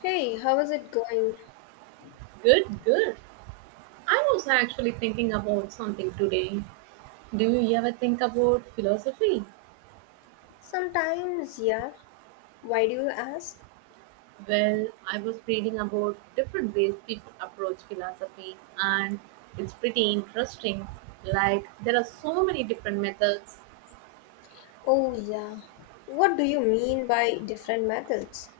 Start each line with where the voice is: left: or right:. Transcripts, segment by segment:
left: Hey, how is it going?
right: Good, good. I was actually thinking about something today. Do you ever think about philosophy?
left: Sometimes, yeah. Why do you ask?
right: Well, I was reading about different ways people approach philosophy, and it's pretty interesting. Like, there are so many different methods.
left: Oh, yeah. What do you mean by different methods?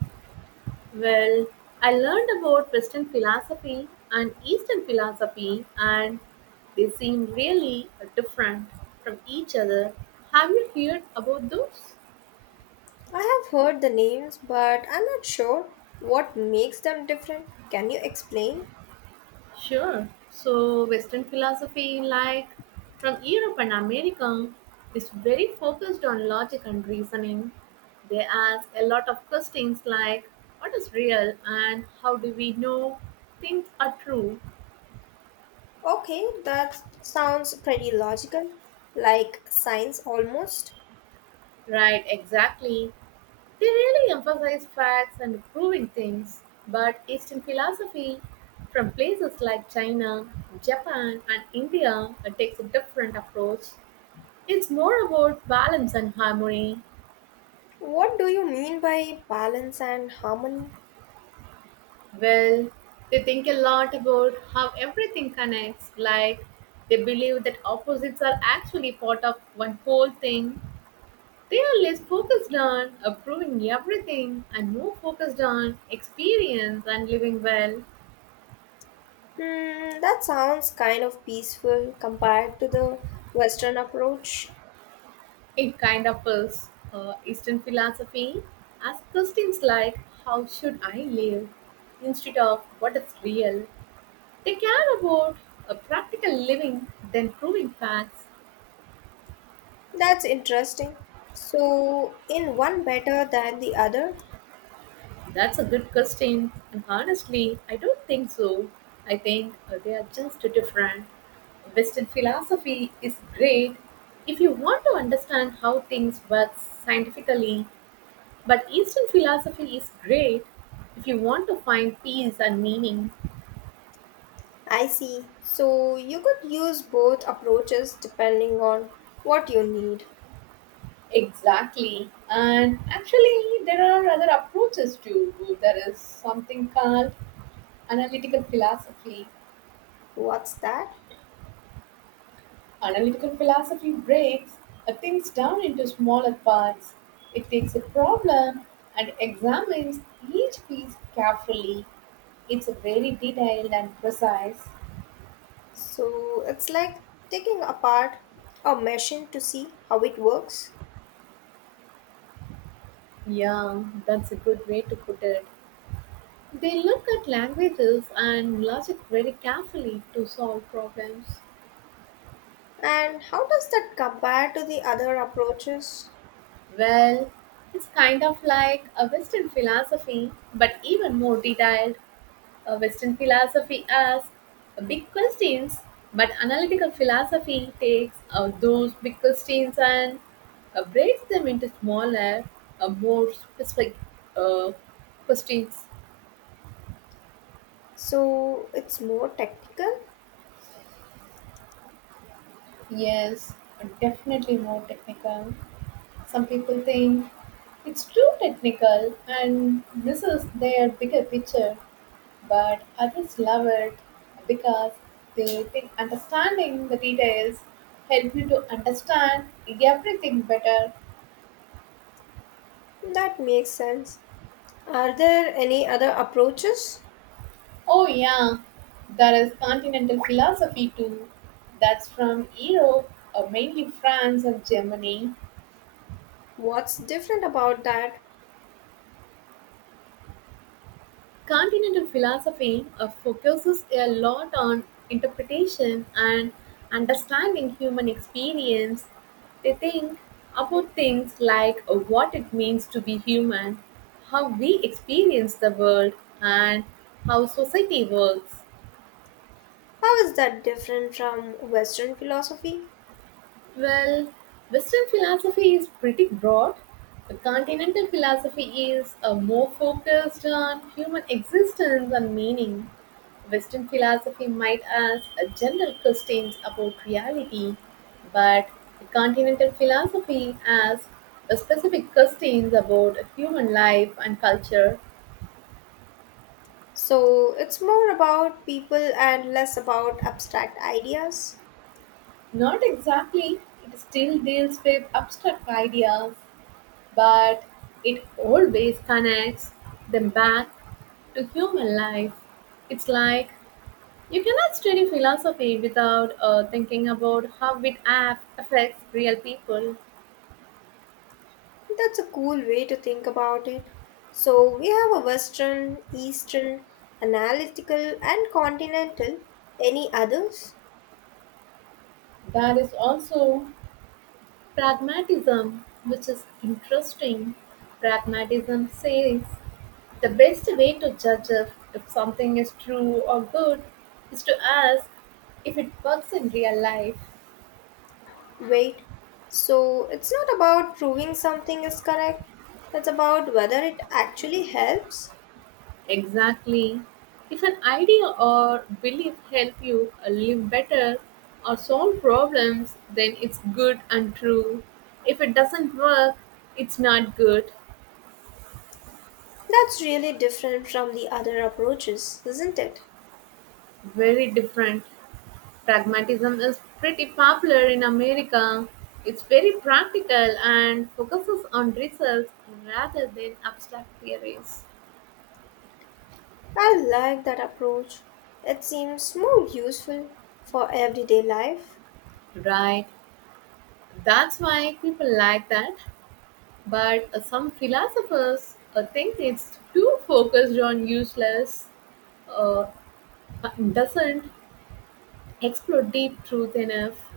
right: Well, I learned about Western philosophy and Eastern philosophy, and they seem really different from each other. Have you heard about those?
left: I have heard the names, but I'm not sure what makes them different. Can you explain?
right: Sure. So Western philosophy, like from Europe and America, is very focused on logic and reasoning. They ask a lot of questions like what is real and how do we know things are true?
left: Okay, that sounds pretty logical, like science almost.
right: Right, exactly. They really emphasize facts and proving things. But Eastern philosophy from places like China, Japan, and India takes a different approach. It's more about balance and harmony.
left: What do you mean by balance and harmony?
right: Well, they think a lot about how everything connects, like they believe that opposites are actually part of one whole thing. They are less focused on approving everything and more focused on experience and living well.
left: Hmm, that sounds kind of peaceful compared to the Western approach.
right: It kind of is. Eastern philosophy asks questions like, how should I live? Instead of what is real. They care about a practical living than proving facts.
left: That's interesting. So, in one better than the other?
right: That's a good question. And honestly, I don't think so. I think they are just different. Western philosophy is great if you want to understand how things work scientifically, but Eastern philosophy is great if you want to find peace and meaning.
left: I see. So, you could use both approaches depending on what you need.
right: Exactly. And actually, there are other approaches too. There is something called analytical philosophy.
left: What's that?
right: Analytical philosophy breaks things down into smaller parts. It takes a problem and examines each piece carefully. It's very detailed and precise.
left: So, it's like taking apart a machine to see how it works.
right: Yeah, that's a good way to put it. They look at languages and logic very carefully to solve problems.
left: And how does that compare to the other approaches?
right: Well, it's kind of like a Western philosophy, but even more detailed. Western philosophy asks big questions, but analytical philosophy takes those big questions and breaks them into smaller, more specific uh, questions.
left: So, it's more technical?
right: Yes, definitely more technical. Some people think it's too technical and this is their bigger picture, but others love it because they think understanding the details help you to understand everything better.
left: That makes sense. Are there any other approaches?
right: Oh yeah, there is continental philosophy too. That's from Europe, mainly France and Germany.
left: What's different about that?
right: Continental philosophy focuses a lot on interpretation and understanding human experience. They think about things like what it means to be human, how we experience the world, and how society works.
left: How is that different from Western philosophy?
right: Well, Western philosophy is pretty broad. The continental philosophy is more focused on human existence and meaning. Western philosophy might ask general questions about reality, but the continental philosophy asks specific questions about human life and culture.
left: So it's more about people and less about abstract ideas.
right: Not exactly, it still deals with abstract ideas, but it always connects them back to human life. It's like you cannot study philosophy without thinking about how it affects real people.
left: That's a cool way to think about it. So we have a Western, Eastern, analytical, and continental. Any others?
right: There is also pragmatism, which is interesting. Pragmatism says the best way to judge if something is true or good is to ask if it works in real life.
left: Wait. So it's not about proving something is correct, it's about whether it actually helps.
right: Exactly. If an idea or belief help you live better or solve problems, then it's good and true. If it doesn't work, it's not good.
left: That's really different from the other approaches, isn't it?
right: Very different. Pragmatism is pretty popular in America. It's very practical and focuses on results rather than abstract theories.
left: I like that approach. It seems more useful for everyday life.
right: Right. That's why people like that. But some philosophers think it's too focused on useless, uh, doesn't explore deep truth enough.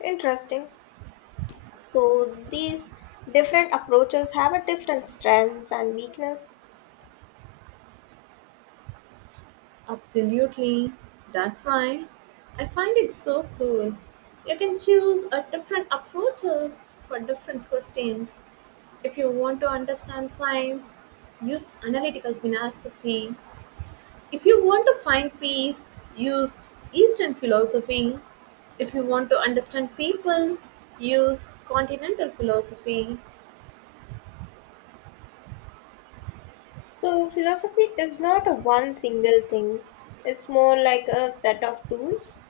left: Interesting. So these different approaches have a different strengths and weakness.
right: Absolutely. That's why I find it so cool. You can choose a different approaches for different questions. If you want to understand science, use analytical philosophy. If you want to find peace, use Eastern philosophy. If you want to understand people, use continental philosophy.
left: So philosophy is not a one single thing. It's more like a set of tools.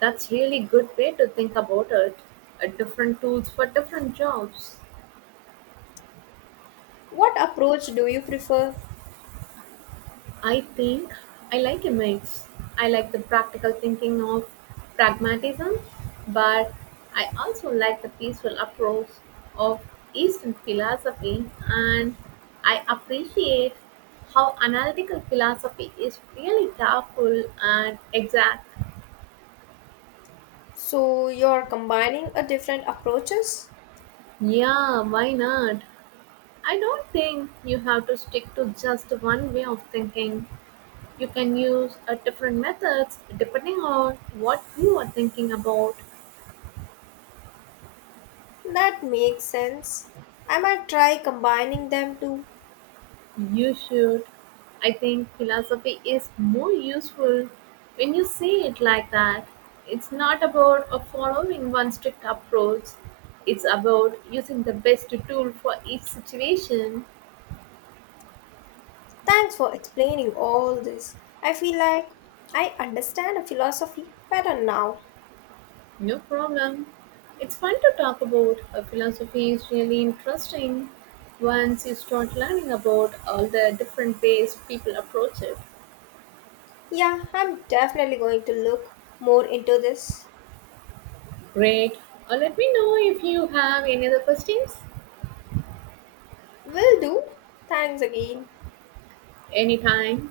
right: That's really good way to think about it. Different tools for different jobs.
left: What approach do you prefer?
right: I think I like a mix. I like the practical thinking of pragmatism, but I also like the peaceful approach of Eastern philosophy, and I appreciate how analytical philosophy is really careful and exact.
left: So you're combining a different approaches?
right: Yeah, why not? I don't think you have to stick to just one way of thinking. You can use different methods depending on what you are thinking about.
left: That makes sense. I might try combining them too.
right: You should. I think philosophy is more useful when you say it like that. It's not about following one strict approach, it's about using the best tool for each situation.
left: Thanks for explaining all this. I feel like I understand the philosophy better now.
right: No problem. It's fun to talk about. Philosophy is really interesting once you start learning about all the different ways people approach it.
left: Yeah, I'm definitely going to look more into this.
right: Great. Let me know if you have any other questions.
left: Will do. Thanks again.
right: Anytime.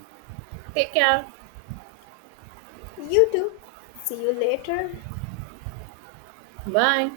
right: Take care.
left: You too. See you later.
right: Bye.